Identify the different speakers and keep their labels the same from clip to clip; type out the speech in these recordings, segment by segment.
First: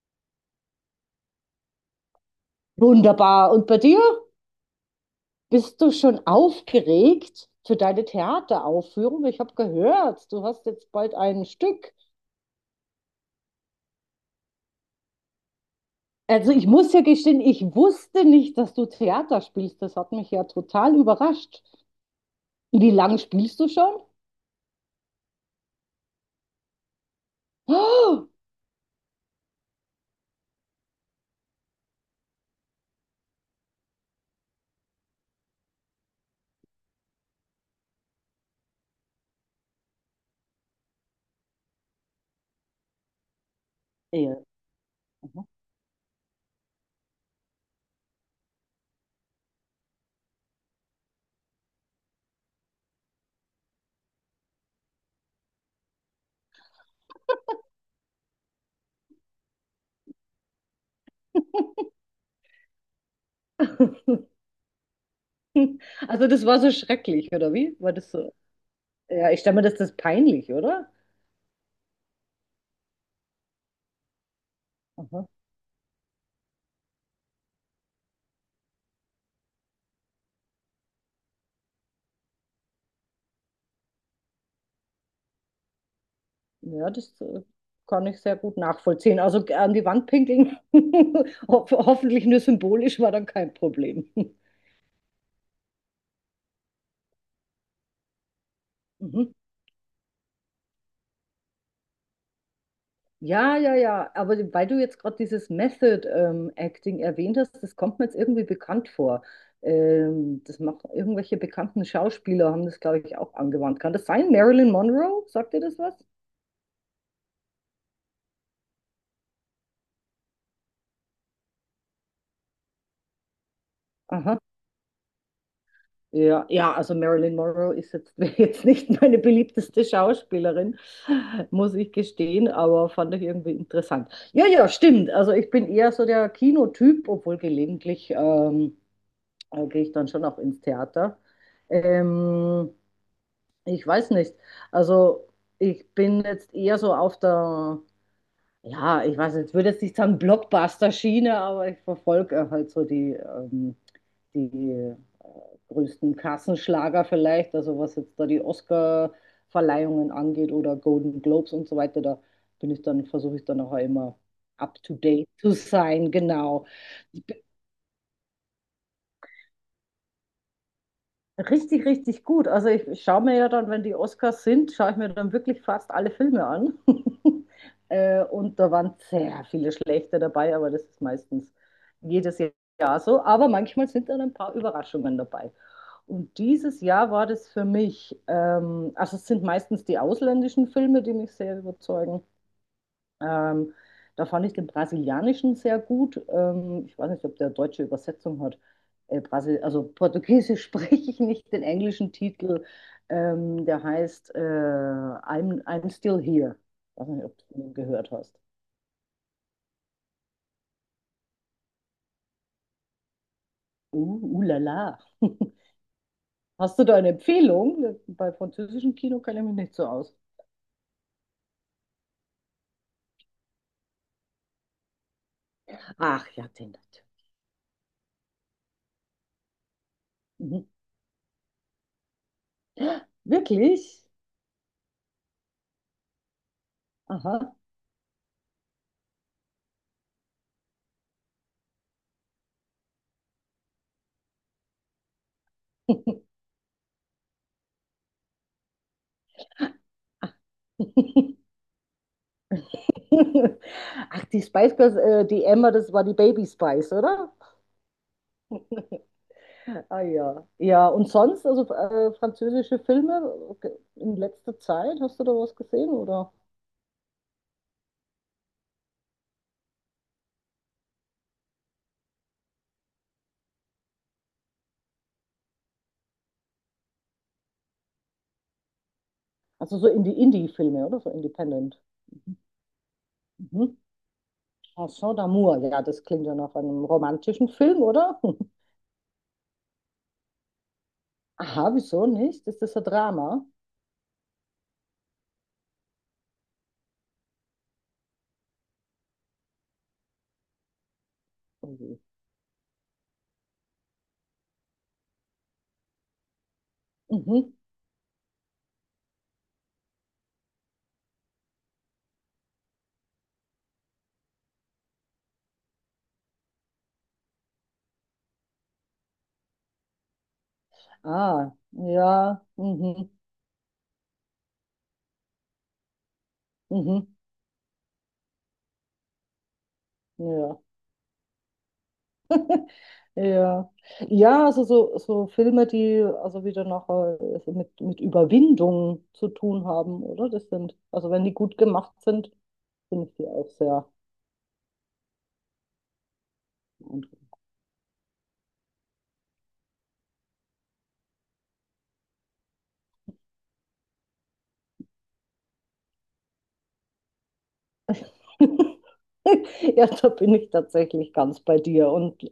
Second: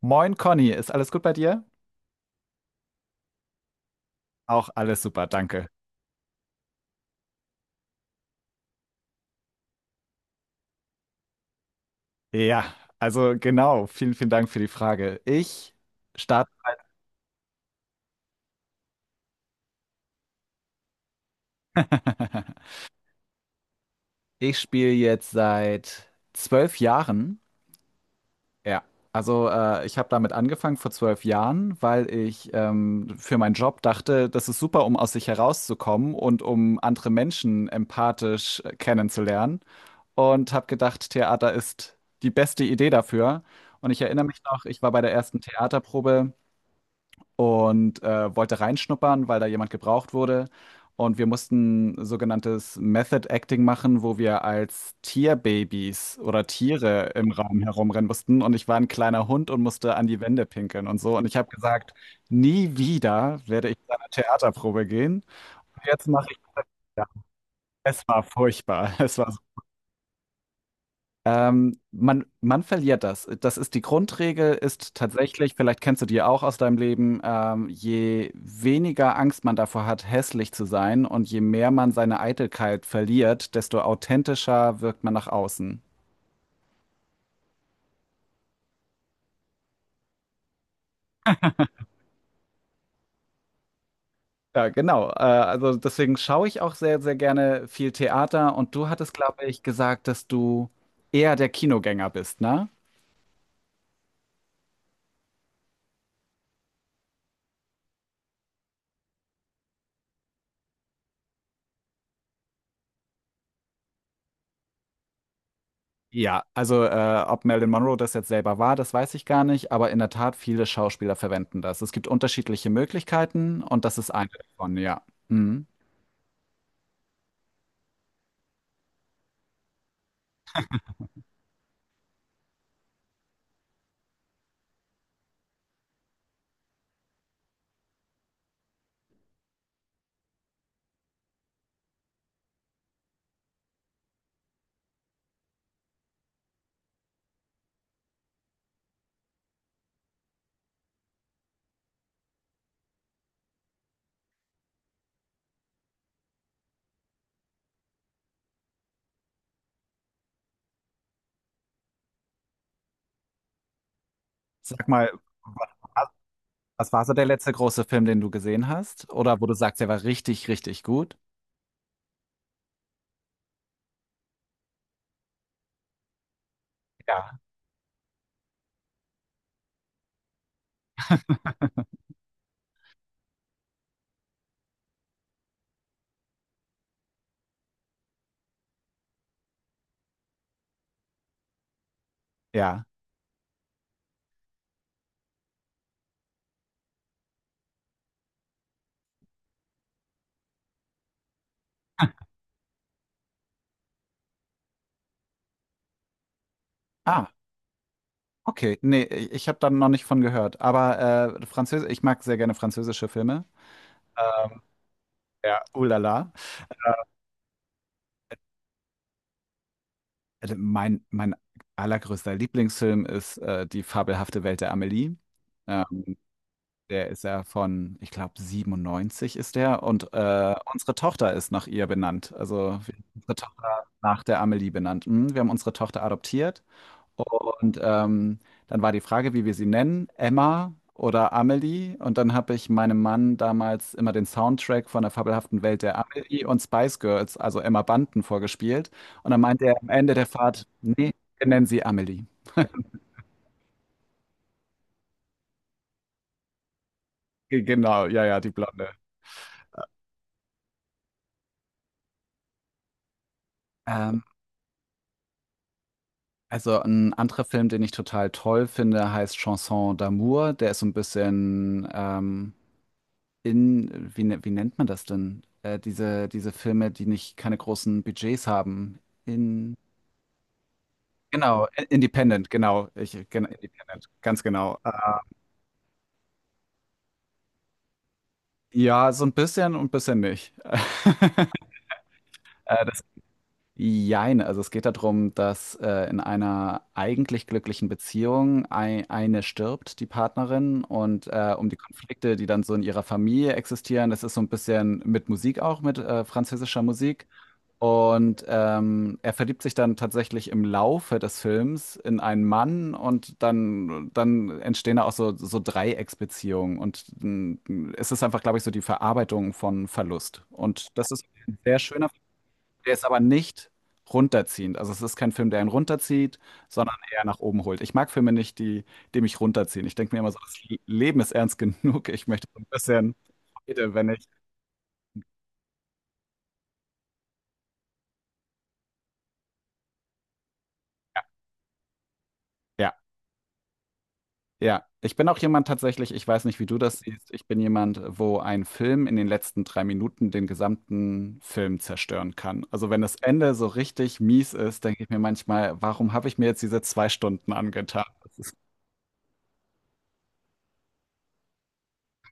Speaker 1: Moin Conny, ist alles gut bei dir?
Speaker 2: Wunderbar. Und bei dir?
Speaker 1: Auch alles super, danke.
Speaker 2: Bist du schon aufgeregt für deine Theateraufführung? Ich habe gehört, du hast jetzt bald ein Stück.
Speaker 1: Ja, also genau, vielen, vielen Dank für die Frage. Ich starte.
Speaker 2: Also ich muss ja gestehen, ich wusste nicht, dass du Theater spielst. Das hat mich ja total überrascht. Wie lange spielst du schon?
Speaker 1: Ich spiele jetzt seit 12 Jahren.
Speaker 2: Oh,
Speaker 1: Ja, also ich habe damit angefangen vor 12 Jahren, weil ich für meinen Job dachte, das ist super, um aus sich herauszukommen und um andere Menschen empathisch kennenzulernen. Und habe gedacht, Theater ist die beste Idee dafür. Und ich erinnere
Speaker 2: ja.
Speaker 1: mich noch, ich war bei der ersten
Speaker 2: Aha.
Speaker 1: Theaterprobe und wollte reinschnuppern, weil da jemand gebraucht wurde. Und wir mussten sogenanntes Method Acting machen, wo wir als Tierbabys oder Tiere im Raum herumrennen mussten. Und ich war ein kleiner Hund und musste an die Wände pinkeln und so. Und ich habe gesagt, nie wieder werde ich zu einer Theaterprobe gehen. Jetzt
Speaker 2: Also
Speaker 1: mache ich
Speaker 2: das war so
Speaker 1: das.
Speaker 2: schrecklich, oder wie? War
Speaker 1: Es
Speaker 2: das
Speaker 1: war
Speaker 2: so?
Speaker 1: furchtbar. Es
Speaker 2: Ja,
Speaker 1: war
Speaker 2: ich stelle mir das, peinlich, oder?
Speaker 1: Man verliert das. Das ist die Grundregel, ist
Speaker 2: Aha.
Speaker 1: tatsächlich, vielleicht kennst du die auch aus deinem Leben, je weniger Angst man davor hat, hässlich zu sein und je mehr man seine Eitelkeit verliert, desto authentischer wirkt man nach außen.
Speaker 2: Ja, das kann ich sehr gut nachvollziehen. Also an die Wand pinkeln, ho hoffentlich nur symbolisch, war dann kein Problem.
Speaker 1: Ja, genau. Also deswegen schaue ich auch sehr, sehr gerne viel Theater, und du hattest,
Speaker 2: Mhm.
Speaker 1: glaube ich, gesagt, dass du eher der Kinogänger bist, ne?
Speaker 2: Ja, ja, ja. Aber weil du jetzt gerade dieses Method Acting erwähnt hast, das kommt mir jetzt irgendwie bekannt vor. Das machen irgendwelche bekannten Schauspieler, haben das, glaube ich, auch angewandt. Kann das sein? Marilyn Monroe? Sagt dir das was?
Speaker 1: Ja, also ob Marilyn Monroe das jetzt selber war, das weiß ich gar nicht, aber in der Tat, viele Schauspieler verwenden das. Es gibt unterschiedliche Möglichkeiten, und das ist eine
Speaker 2: Aha.
Speaker 1: davon, ja. Mhm.
Speaker 2: Ja, ja, also Marilyn Monroe ist jetzt, wäre jetzt nicht meine beliebteste Schauspielerin, muss ich gestehen, aber fand ich irgendwie interessant. Ja, ja, stimmt. Also ich bin eher so der Kinotyp, obwohl gelegentlich da gehe ich dann schon auch ins Theater. Ähm, Ich weiß nicht. Also ich bin jetzt eher so auf der, ja, ich weiß, jetzt würde jetzt nicht sagen Blockbuster-Schiene, aber ich verfolge halt so die größten Kassenschlager vielleicht, also was jetzt da die Oscar-Verleihungen angeht oder Golden Globes und so weiter, da bin ich dann, versuche ich dann auch immer up
Speaker 1: Sag
Speaker 2: to
Speaker 1: mal,
Speaker 2: date zu
Speaker 1: wa-
Speaker 2: sein, genau.
Speaker 1: was war so der letzte große Film, den du gesehen hast? Oder wo du sagst, der war richtig, richtig gut?
Speaker 2: Richtig, richtig gut. Also ich schaue mir ja dann, wenn die Oscars sind, schaue ich mir dann wirklich fast alle Filme an.
Speaker 1: Ja.
Speaker 2: Und da waren sehr viele schlechte dabei, aber das ist meistens jedes Jahr so. Aber manchmal sind dann ein paar Überraschungen dabei. Und dieses Jahr war das für mich, also es sind meistens die ausländischen Filme, die mich sehr überzeugen.
Speaker 1: Ja.
Speaker 2: Ähm, da fand ich den brasilianischen sehr gut. Ich weiß nicht, ob der deutsche Übersetzung hat. Brasil, also Portugiesisch spreche ich nicht, den englischen Titel. Der heißt I'm Still Here. Ich weiß nicht,
Speaker 1: Ah,
Speaker 2: ob du den gehört hast.
Speaker 1: okay. Nee, ich habe da noch nicht von gehört. Aber Französisch, ich mag sehr gerne französische Filme.
Speaker 2: La la.
Speaker 1: Ja, ulala.
Speaker 2: Hast du da eine Empfehlung? Bei französischem Kino kenne ich mich nicht so aus.
Speaker 1: Also mein allergrößter Lieblingsfilm ist Die fabelhafte Welt der Amelie. Ähm,
Speaker 2: Ach ja, den natürlich.
Speaker 1: Der ist ja von, ich glaube, 97 ist der. Und
Speaker 2: Mhm.
Speaker 1: unsere Tochter ist nach ihr benannt. Also wir haben unsere Tochter
Speaker 2: Wirklich?
Speaker 1: nach der Amelie benannt. Mhm, wir haben unsere Tochter adoptiert.
Speaker 2: Aha.
Speaker 1: Und dann war die Frage, wie wir sie nennen, Emma oder Amelie. Und dann habe ich meinem Mann damals immer den Soundtrack von der fabelhaften Welt der Amelie und Spice Girls, also Emma Bunton, vorgespielt. Und dann meinte er am Ende der Fahrt, nee, wir nennen sie Amelie.
Speaker 2: Ach, die Spice Girls, die Emma, das war die Baby Spice, oder?
Speaker 1: Genau, ja, ja, die Blonde.
Speaker 2: Ah ja. Ja, und sonst, also französische Filme in
Speaker 1: Ähm,
Speaker 2: letzter Zeit, hast du da was gesehen, oder?
Speaker 1: Also ein anderer Film, den ich total toll finde, heißt Chanson d'amour. Der ist so ein bisschen in, wie, wie nennt man das denn? Diese Filme, die nicht keine großen Budgets haben. In,
Speaker 2: Also so in die Indie-Filme, oder? So
Speaker 1: genau,
Speaker 2: Independent.
Speaker 1: Independent, genau. Ich,
Speaker 2: Mhm.
Speaker 1: Independent, ganz genau.
Speaker 2: Chanson d'amour, ja, das klingt ja nach einem romantischen Film, oder?
Speaker 1: Ja, so ein bisschen und ein bisschen nicht.
Speaker 2: Aha, wieso nicht? Ist das ein
Speaker 1: Äh,
Speaker 2: Drama?
Speaker 1: Jein, also es geht darum, dass in einer eigentlich glücklichen Beziehung eine stirbt, die Partnerin, und um die
Speaker 2: Mhm.
Speaker 1: Konflikte, die dann so in ihrer Familie existieren, das ist so ein bisschen mit Musik auch, mit französischer Musik.
Speaker 2: Mhm.
Speaker 1: Und er verliebt sich dann tatsächlich im Laufe des Films in einen Mann, und dann entstehen da auch so, so Dreiecksbeziehungen. Und es ist einfach, glaube ich, so die Verarbeitung von Verlust. Und das ist
Speaker 2: Ah,
Speaker 1: ein sehr schöner.
Speaker 2: ja,
Speaker 1: Der ist
Speaker 2: mhm,
Speaker 1: aber nicht runterziehend. Also es ist kein Film, der einen runterzieht, sondern
Speaker 2: mhm,
Speaker 1: eher nach oben holt. Ich mag Filme nicht, die mich runterziehen. Ich denke mir immer so, das
Speaker 2: ja.
Speaker 1: Leben ist ernst genug. Ich möchte so ein bisschen,
Speaker 2: Ja. Ja,
Speaker 1: Freude, wenn ich.
Speaker 2: Ja, also so Filme, die also wieder nachher so mit Überwindung zu tun haben, oder? Das sind, also
Speaker 1: Ja,
Speaker 2: wenn die gut gemacht sind,
Speaker 1: ja,
Speaker 2: finde ich die auch sehr
Speaker 1: ja. Ich bin auch jemand tatsächlich, ich weiß nicht, wie du das
Speaker 2: beeindruckend.
Speaker 1: siehst, ich bin jemand, wo ein Film in den letzten 3 Minuten den gesamten Film zerstören kann. Also wenn das Ende so richtig mies ist, denke ich mir manchmal, warum habe ich mir jetzt diese 2 Stunden angetan?
Speaker 2: Ja, da bin ich tatsächlich ganz bei dir. Und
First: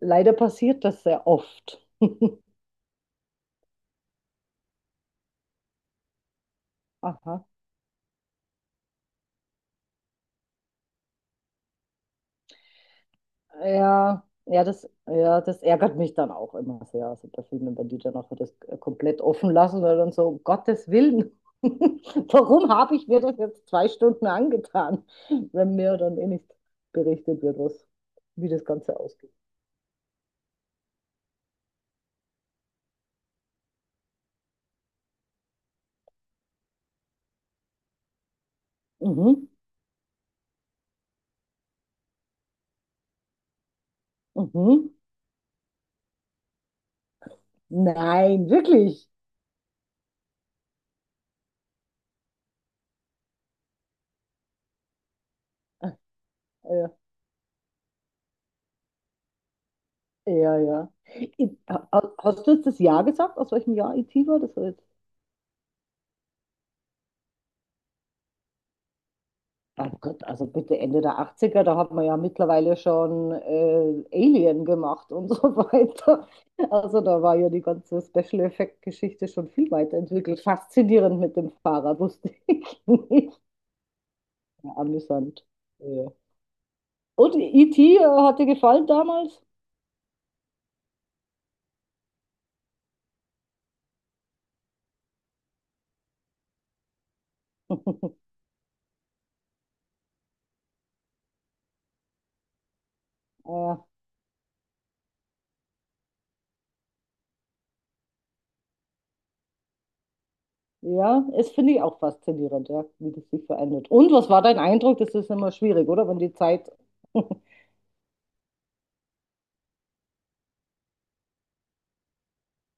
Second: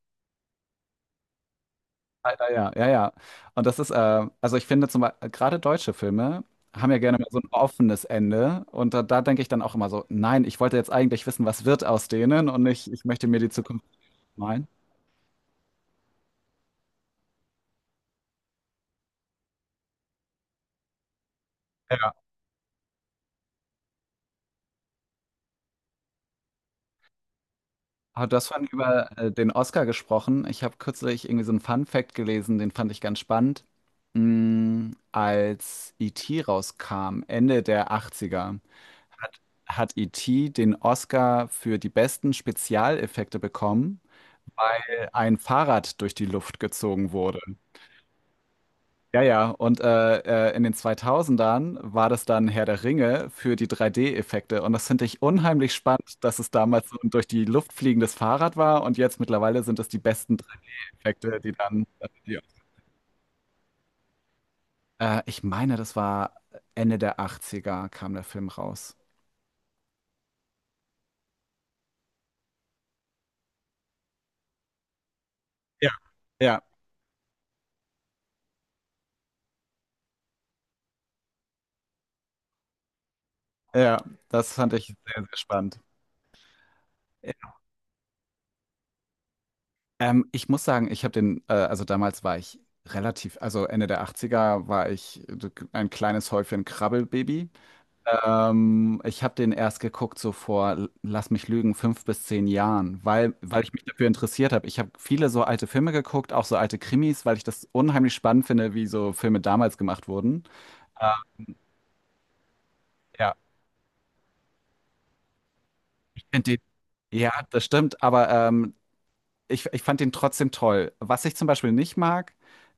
Speaker 2: leider passiert das sehr oft.
Speaker 1: Leider ja, ja, ja. Und das ist, also ich finde zum Beispiel, gerade deutsche Filme haben ja gerne mal so
Speaker 2: Aha.
Speaker 1: ein offenes Ende. Und da denke ich dann auch immer so, nein, ich wollte jetzt eigentlich wissen, was wird aus denen, und nicht, ich möchte mir die Zukunft
Speaker 2: Ja,
Speaker 1: malen.
Speaker 2: ja, das ärgert mich dann auch immer sehr. Also bei Filmen, wenn die dann auch das komplett offen lassen oder dann so, um Gottes Willen,
Speaker 1: Ja.
Speaker 2: warum habe ich mir das jetzt zwei Stunden angetan, wenn mir dann eh nicht berichtet wird, was,
Speaker 1: Aber du hast
Speaker 2: wie das
Speaker 1: vorhin
Speaker 2: Ganze
Speaker 1: über
Speaker 2: ausgeht.
Speaker 1: den Oscar gesprochen. Ich habe kürzlich irgendwie so einen Fun-Fact gelesen, den fand ich ganz spannend. Mm, als E.T. rauskam, Ende der 80er, hat,
Speaker 2: Mhm,
Speaker 1: hat E.T. den Oscar für die besten Spezialeffekte bekommen,
Speaker 2: mhm.
Speaker 1: weil ein Fahrrad durch die Luft gezogen wurde.
Speaker 2: Nein, wirklich.
Speaker 1: Ja, ja, und in den 2000ern war das dann Herr der Ringe für die 3D-Effekte. Und das finde ich unheimlich spannend, dass es damals
Speaker 2: Ja,
Speaker 1: so ein durch die Luft fliegendes Fahrrad war und jetzt mittlerweile sind es die besten
Speaker 2: ja, ja.
Speaker 1: 3D-Effekte, die
Speaker 2: I-
Speaker 1: dann.
Speaker 2: ha-
Speaker 1: Ja.
Speaker 2: Hast du jetzt das Jahr gesagt, aus welchem Jahr IT war? Das war.
Speaker 1: Ich meine, das war Ende der Achtziger, kam der Film raus.
Speaker 2: Oh Gott, also bitte Ende der Achtziger. Da hat man ja mittlerweile schon Alien gemacht und so
Speaker 1: Ja.
Speaker 2: weiter.
Speaker 1: Ja,
Speaker 2: Also da war ja die ganze Special-Effekt-Geschichte schon viel weiterentwickelt. Faszinierend mit dem Fahrrad, wusste ich nicht.
Speaker 1: ja, das fand
Speaker 2: Ja,
Speaker 1: ich sehr, sehr
Speaker 2: amüsant.
Speaker 1: spannend.
Speaker 2: Ja. Und E.T. Hat dir gefallen damals?
Speaker 1: Ich muss sagen, ich habe den, also damals war ich relativ, also Ende der Achtziger war ich ein kleines Häufchen Krabbelbaby. Ich habe den erst geguckt so vor, lass mich lügen, 5 bis 10 Jahren, weil ich
Speaker 2: Äh,
Speaker 1: mich dafür interessiert habe. Ich habe viele so alte Filme geguckt, auch so alte Krimis, weil ich das unheimlich spannend finde, wie so Filme damals gemacht wurden.
Speaker 2: ja,
Speaker 1: Äh,
Speaker 2: es finde ich auch faszinierend, ja, wie das
Speaker 1: ja,
Speaker 2: sich verändert. Und was war dein Eindruck? Das ist immer schwierig, oder? Wenn
Speaker 1: ich
Speaker 2: die
Speaker 1: finde den
Speaker 2: Zeit.
Speaker 1: ja, das stimmt, aber ich fand den trotzdem toll. Was ich zum Beispiel nicht mag,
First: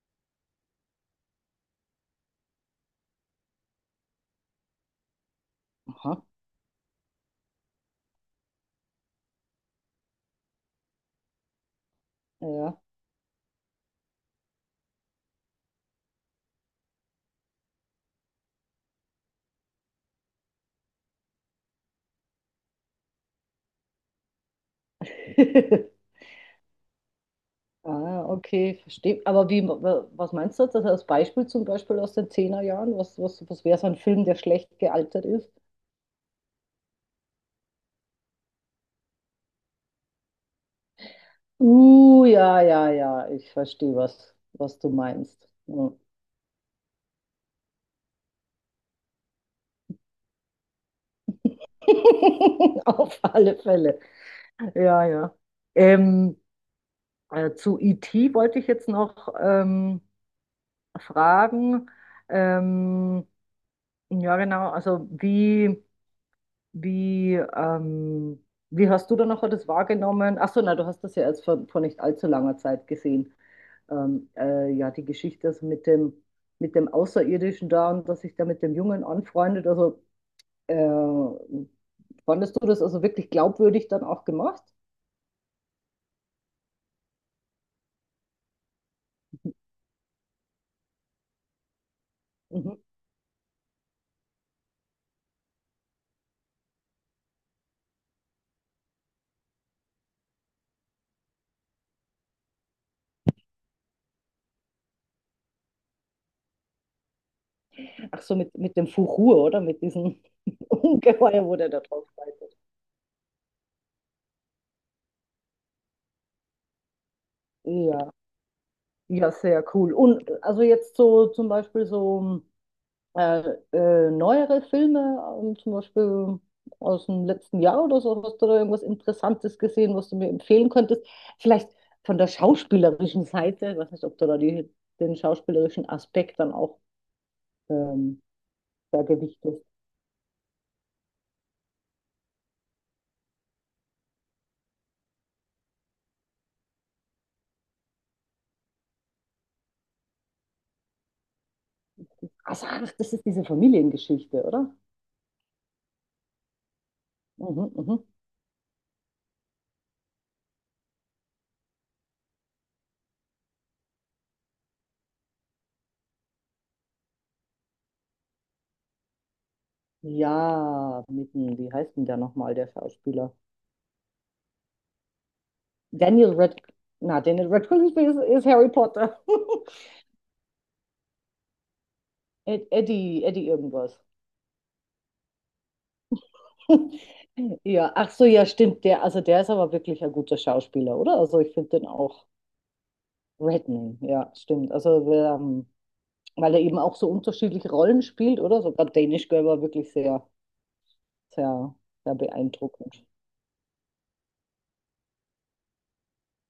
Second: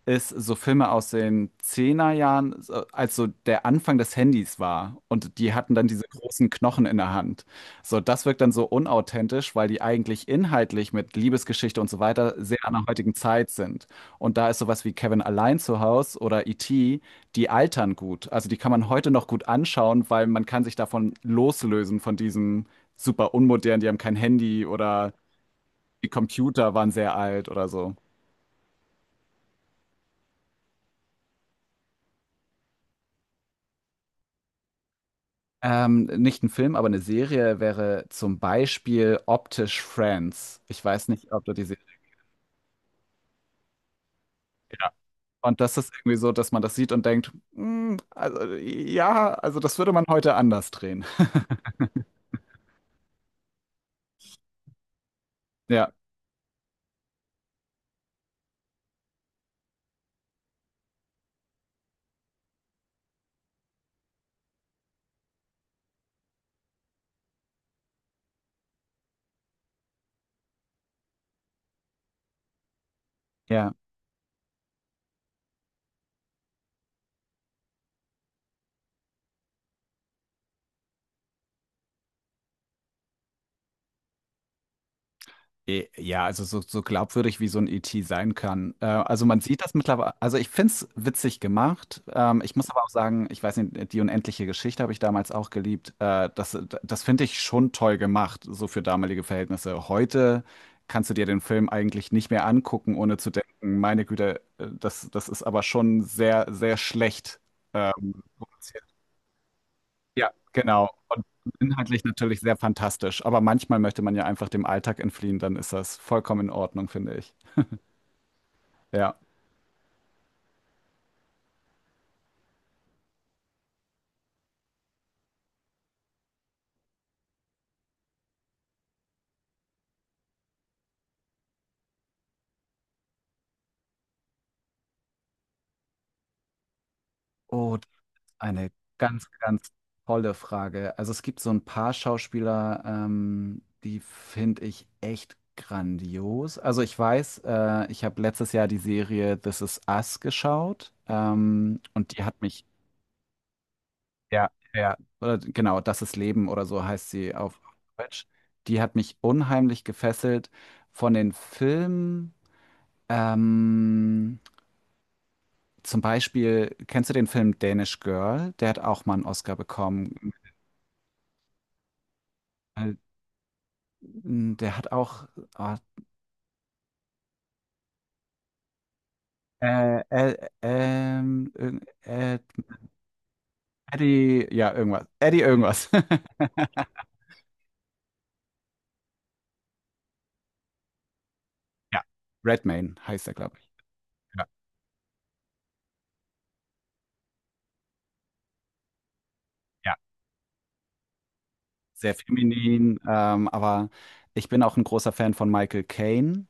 Speaker 1: ist so Filme aus den Zehnerjahren, er als so der Anfang des Handys war und die hatten dann diese
Speaker 2: Aha,
Speaker 1: großen Knochen in der Hand. So, das wirkt dann so unauthentisch, weil die eigentlich inhaltlich mit Liebesgeschichte und so weiter sehr an
Speaker 2: ja.
Speaker 1: der heutigen Zeit sind. Und da ist sowas wie Kevin allein zu Haus oder E.T., die altern gut. Also die kann man heute noch gut anschauen, weil man kann sich davon loslösen, von diesen super unmodernen, die haben kein Handy oder die Computer waren sehr alt oder so.
Speaker 2: Ah, okay, verstehe. Aber was meinst du jetzt? Also als Beispiel zum Beispiel aus den Zehnerjahren? Was wäre so ein Film, der schlecht gealtert ist?
Speaker 1: Nicht ein Film, aber eine Serie wäre zum Beispiel optisch Friends. Ich weiß nicht, ob du die Serie.
Speaker 2: Ja, ja, ja, ich verstehe, was du
Speaker 1: Ja.
Speaker 2: meinst.
Speaker 1: Und das ist
Speaker 2: Ja.
Speaker 1: irgendwie so, dass man das sieht und denkt, "Hm, also ja, also das würde man heute anders drehen."
Speaker 2: Auf alle Fälle. Ja, ja.
Speaker 1: Ja,
Speaker 2: Ähm, zu IT wollte ich jetzt noch fragen. Ähm, ja, genau, also wie. Wie, ähm, wie hast du dann nachher das wahrgenommen? Ach so, na, du hast das ja erst vor nicht allzu langer Zeit gesehen.
Speaker 1: ja.
Speaker 2: Ja, die Geschichte also mit dem Außerirdischen da und dass sich da mit dem Jungen anfreundet. Äh, Fandest du das also wirklich glaubwürdig dann auch gemacht?
Speaker 1: Ja, also so, so glaubwürdig wie so ein E.T. sein kann. Also man sieht das mittlerweile, also ich finde es witzig gemacht. Ich muss
Speaker 2: Mhm.
Speaker 1: aber auch sagen, ich weiß nicht, die unendliche Geschichte habe ich damals auch geliebt. Das finde ich schon toll gemacht, so für damalige Verhältnisse. Heute kannst du dir den Film eigentlich nicht mehr angucken, ohne zu denken, meine Güte, das ist aber schon sehr, sehr schlecht.
Speaker 2: Ach so, mit
Speaker 1: Produziert.
Speaker 2: dem Fuchur, oder? Mit diesem
Speaker 1: Ja, genau. Und
Speaker 2: Ungeheuer, wo der da
Speaker 1: inhaltlich
Speaker 2: drauf
Speaker 1: natürlich sehr
Speaker 2: reitet.
Speaker 1: fantastisch. Aber manchmal möchte man ja einfach dem Alltag entfliehen, dann ist das vollkommen in Ordnung, finde ich.
Speaker 2: Ja,
Speaker 1: Ja.
Speaker 2: ja, sehr cool. Und also jetzt so zum Beispiel so. Äh, Neuere Filme, zum Beispiel aus dem letzten Jahr oder so, hast du da irgendwas Interessantes gesehen, was du mir empfehlen könntest? Vielleicht von der schauspielerischen Seite, ich weiß nicht, ob du da die, den schauspielerischen Aspekt dann auch
Speaker 1: Oh, das
Speaker 2: ähm,
Speaker 1: ist eine
Speaker 2: da
Speaker 1: ganz,
Speaker 2: gewichtest.
Speaker 1: ganz tolle Frage. Also es gibt so ein paar Schauspieler, die finde ich echt grandios. Also ich weiß, ich habe letztes Jahr die Serie This Is Us geschaut, und die hat mich.
Speaker 2: Also, ach, das ist diese Familiengeschichte,
Speaker 1: Ja,
Speaker 2: oder?
Speaker 1: ja, ja, oder genau, das ist Leben oder so heißt sie auf
Speaker 2: Mhm, mhm.
Speaker 1: Deutsch. Die hat mich unheimlich gefesselt von den Filmen. Ähm, Zum Beispiel, kennst du den Film Danish Girl? Der hat auch mal einen Oscar bekommen.
Speaker 2: Ja, mit, wie heißt denn der nochmal, der
Speaker 1: Äh,
Speaker 2: Schauspieler?
Speaker 1: Der hat auch ah,
Speaker 2: Daniel Radcliffe, na, Daniel Radcliffe ist Harry Potter.
Speaker 1: äh, äh, ähm, irgend- äh,
Speaker 2: Eddie irgendwas.
Speaker 1: Eddie, ja, irgendwas. Eddie irgendwas.
Speaker 2: Ja, ach so, ja, stimmt. Der, also der ist aber wirklich ein guter Schauspieler, oder? Also ich finde den
Speaker 1: Ja,
Speaker 2: auch
Speaker 1: Redmayne heißt er, glaube ich.
Speaker 2: Redman, ja,
Speaker 1: Ja,
Speaker 2: stimmt. Also weil er eben auch so unterschiedliche Rollen spielt, oder? Sogar Danish Girl war wirklich
Speaker 1: ja,
Speaker 2: sehr, sehr,
Speaker 1: sehr
Speaker 2: sehr
Speaker 1: feminin,
Speaker 2: beeindruckend.
Speaker 1: aber ich bin auch ein großer Fan von Michael Caine.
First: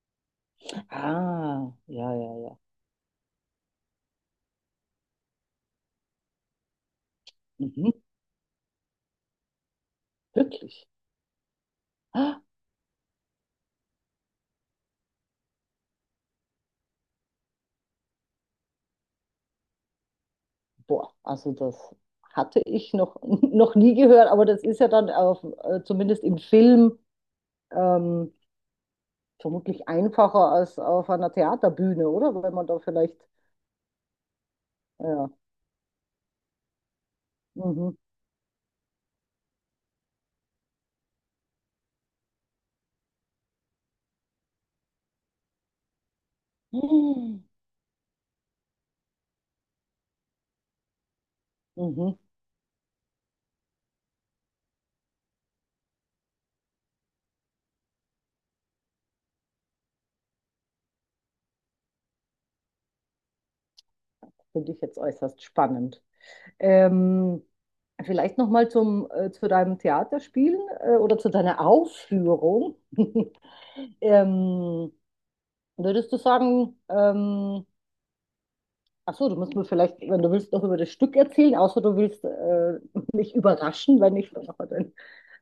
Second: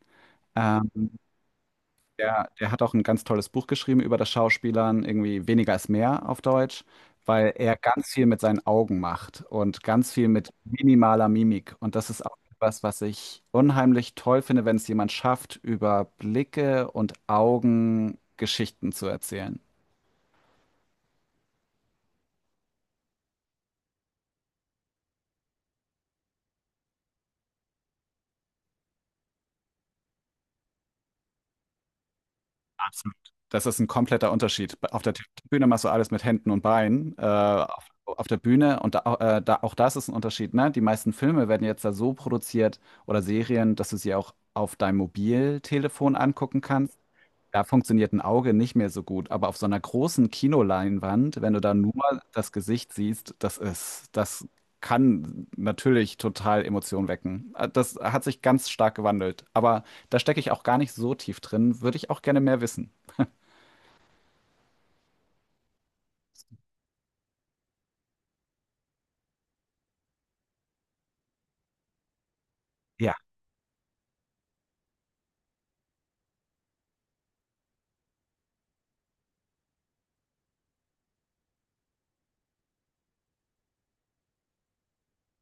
Speaker 1: Ähm,
Speaker 2: Ah, ja, ja, ja.
Speaker 1: der hat auch ein ganz tolles Buch geschrieben über das Schauspielern, irgendwie Weniger ist mehr auf Deutsch, weil er
Speaker 2: Mhm,
Speaker 1: ganz viel mit seinen Augen macht und ganz viel mit
Speaker 2: wirklich.
Speaker 1: minimaler Mimik. Und das ist auch
Speaker 2: Ah,
Speaker 1: etwas, was ich unheimlich toll finde, wenn es jemand schafft, über Blicke und Augen Geschichten zu erzählen.
Speaker 2: boah, also das hatte ich noch, noch nie gehört, aber das ist ja dann auf, zumindest im Film ähm, vermutlich einfacher als auf einer Theaterbühne, oder? Weil man da
Speaker 1: Absolut.
Speaker 2: vielleicht.
Speaker 1: Das ist ein kompletter Unterschied. Auf der
Speaker 2: Ja.
Speaker 1: Bühne machst du alles mit Händen und Beinen. Auf,
Speaker 2: Mhm.
Speaker 1: auf der Bühne, und auch das ist ein Unterschied, ne? Die meisten Filme werden jetzt da so produziert oder Serien, dass du sie auch auf deinem Mobiltelefon angucken kannst.
Speaker 2: Mhm.
Speaker 1: Da funktioniert ein Auge nicht mehr so gut. Aber auf so einer großen Kinoleinwand, wenn du da nur das Gesicht siehst, das kann natürlich total Emotionen wecken. Das hat sich ganz stark gewandelt. Aber da stecke ich auch gar nicht so tief drin. Würde ich auch gerne mehr wissen.
Speaker 2: Finde ich jetzt äußerst spannend. Ähm, vielleicht noch mal zum zu deinem Theaterspielen oder zu deiner Aufführung.
Speaker 1: Ja,
Speaker 2: Ähm, würdest du sagen, ach so, du musst mir vielleicht, wenn du willst, noch über das Stück erzählen, außer du willst mich überraschen, wenn ich mir noch mal dein,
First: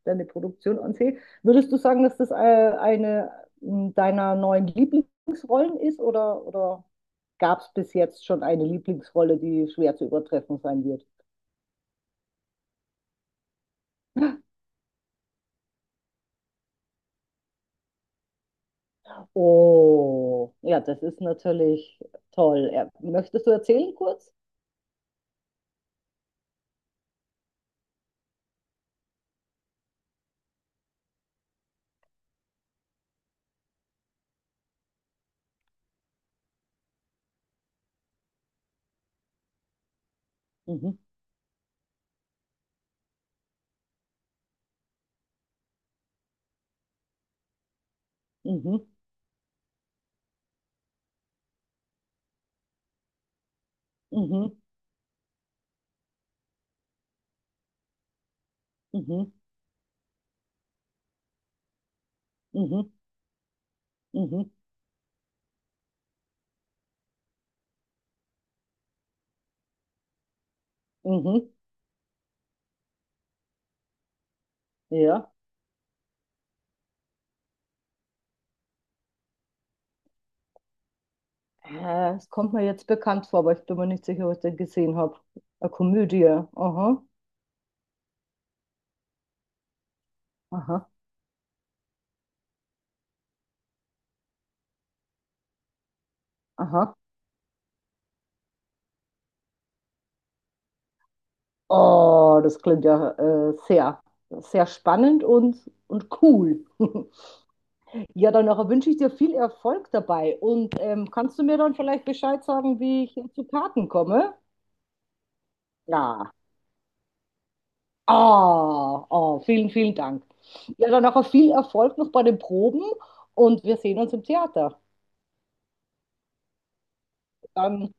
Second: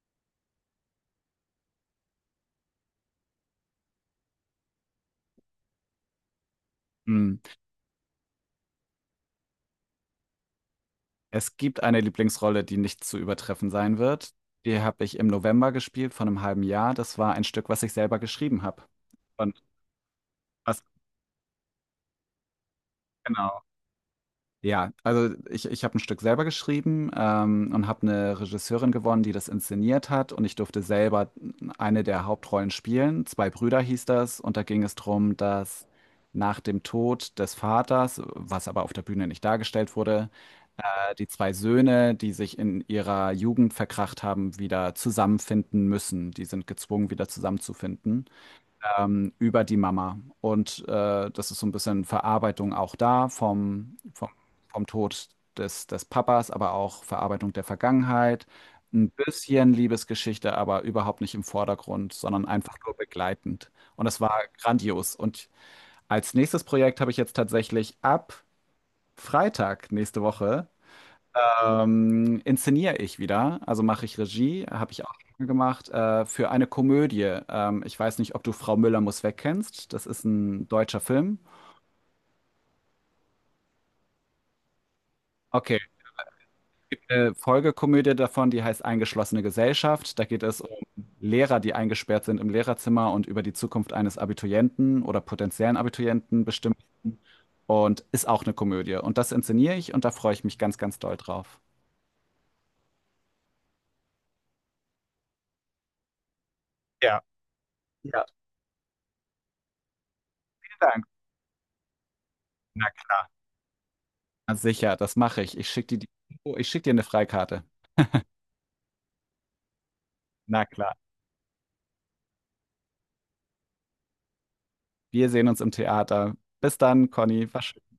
Speaker 2: deine Produktion ansehe. Würdest du sagen, dass das eine deiner neuen Lieblingsrollen ist oder?
Speaker 1: mhm.
Speaker 2: Gab es bis jetzt schon eine Lieblingsrolle, die schwer zu übertreffen sein wird.
Speaker 1: Es gibt eine Lieblingsrolle, die nicht zu übertreffen sein wird. Die habe ich im November gespielt vor einem halben Jahr. Das war ein Stück, was ich selber geschrieben habe. Und
Speaker 2: Oh, ja,
Speaker 1: was
Speaker 2: das ist natürlich toll. Ja, möchtest du
Speaker 1: genau.
Speaker 2: erzählen kurz?
Speaker 1: Ja, also ich habe ein Stück selber geschrieben, und habe eine Regisseurin gewonnen, die das inszeniert hat, und ich durfte selber eine der Hauptrollen spielen. „Zwei Brüder" hieß das, und da ging es darum, dass nach dem Tod des Vaters, was aber auf der Bühne nicht dargestellt wurde,
Speaker 2: Mhm,
Speaker 1: die zwei Söhne, die sich in ihrer Jugend verkracht haben, wieder zusammenfinden müssen. Die sind gezwungen, wieder zusammenzufinden,
Speaker 2: mhm,
Speaker 1: über die Mama. Und das ist so ein bisschen Verarbeitung auch da vom, vom,
Speaker 2: mhm,
Speaker 1: vom Tod des Papas, aber auch Verarbeitung der Vergangenheit. Ein
Speaker 2: mhm,
Speaker 1: bisschen Liebesgeschichte, aber überhaupt nicht im Vordergrund, sondern einfach
Speaker 2: mhm,
Speaker 1: nur begleitend. Und es war
Speaker 2: mhm,
Speaker 1: grandios. Und als nächstes Projekt habe ich jetzt tatsächlich ab Freitag nächste Woche
Speaker 2: mhm,
Speaker 1: inszeniere ich wieder, also mache ich Regie, habe ich auch
Speaker 2: ja.
Speaker 1: schon gemacht, für eine Komödie. Ich weiß nicht, ob du Frau Müller muss weg kennst. Das ist ein deutscher Film.
Speaker 2: Es kommt mir jetzt bekannt vor, aber ich bin mir nicht sicher, ob ich den gesehen habe. Eine
Speaker 1: Okay,
Speaker 2: Komödie. Aha,
Speaker 1: eine Folgekomödie davon, die heißt Eingeschlossene Gesellschaft. Da geht es um
Speaker 2: aha,
Speaker 1: Lehrer, die eingesperrt sind im Lehrerzimmer und über die Zukunft eines Abiturienten oder potenziellen Abiturienten bestimmen.
Speaker 2: aha.
Speaker 1: Und ist auch eine Komödie. Und das inszeniere ich, und da freue ich mich ganz, ganz doll drauf.
Speaker 2: Oh, das klingt ja sehr, sehr spannend und, cool.
Speaker 1: Ja, ja,
Speaker 2: Ja, dann nachher wünsche ich dir viel Erfolg dabei. Und
Speaker 1: vielen Dank.
Speaker 2: kannst du mir dann vielleicht Bescheid sagen,
Speaker 1: Na
Speaker 2: wie ich
Speaker 1: klar.
Speaker 2: zu Karten komme?
Speaker 1: Na sicher, das mache ich. Ich schicke dir die,
Speaker 2: Ja.
Speaker 1: oh, ich schick dir eine Freikarte.
Speaker 2: Ah, ah, vielen, vielen Dank.
Speaker 1: Na
Speaker 2: Ja,
Speaker 1: klar.
Speaker 2: dann nachher viel Erfolg noch bei den Proben und wir sehen uns im Theater.
Speaker 1: Wir sehen uns im Theater. Bis dann, Conny.
Speaker 2: Dann
Speaker 1: Wahrscheinlich.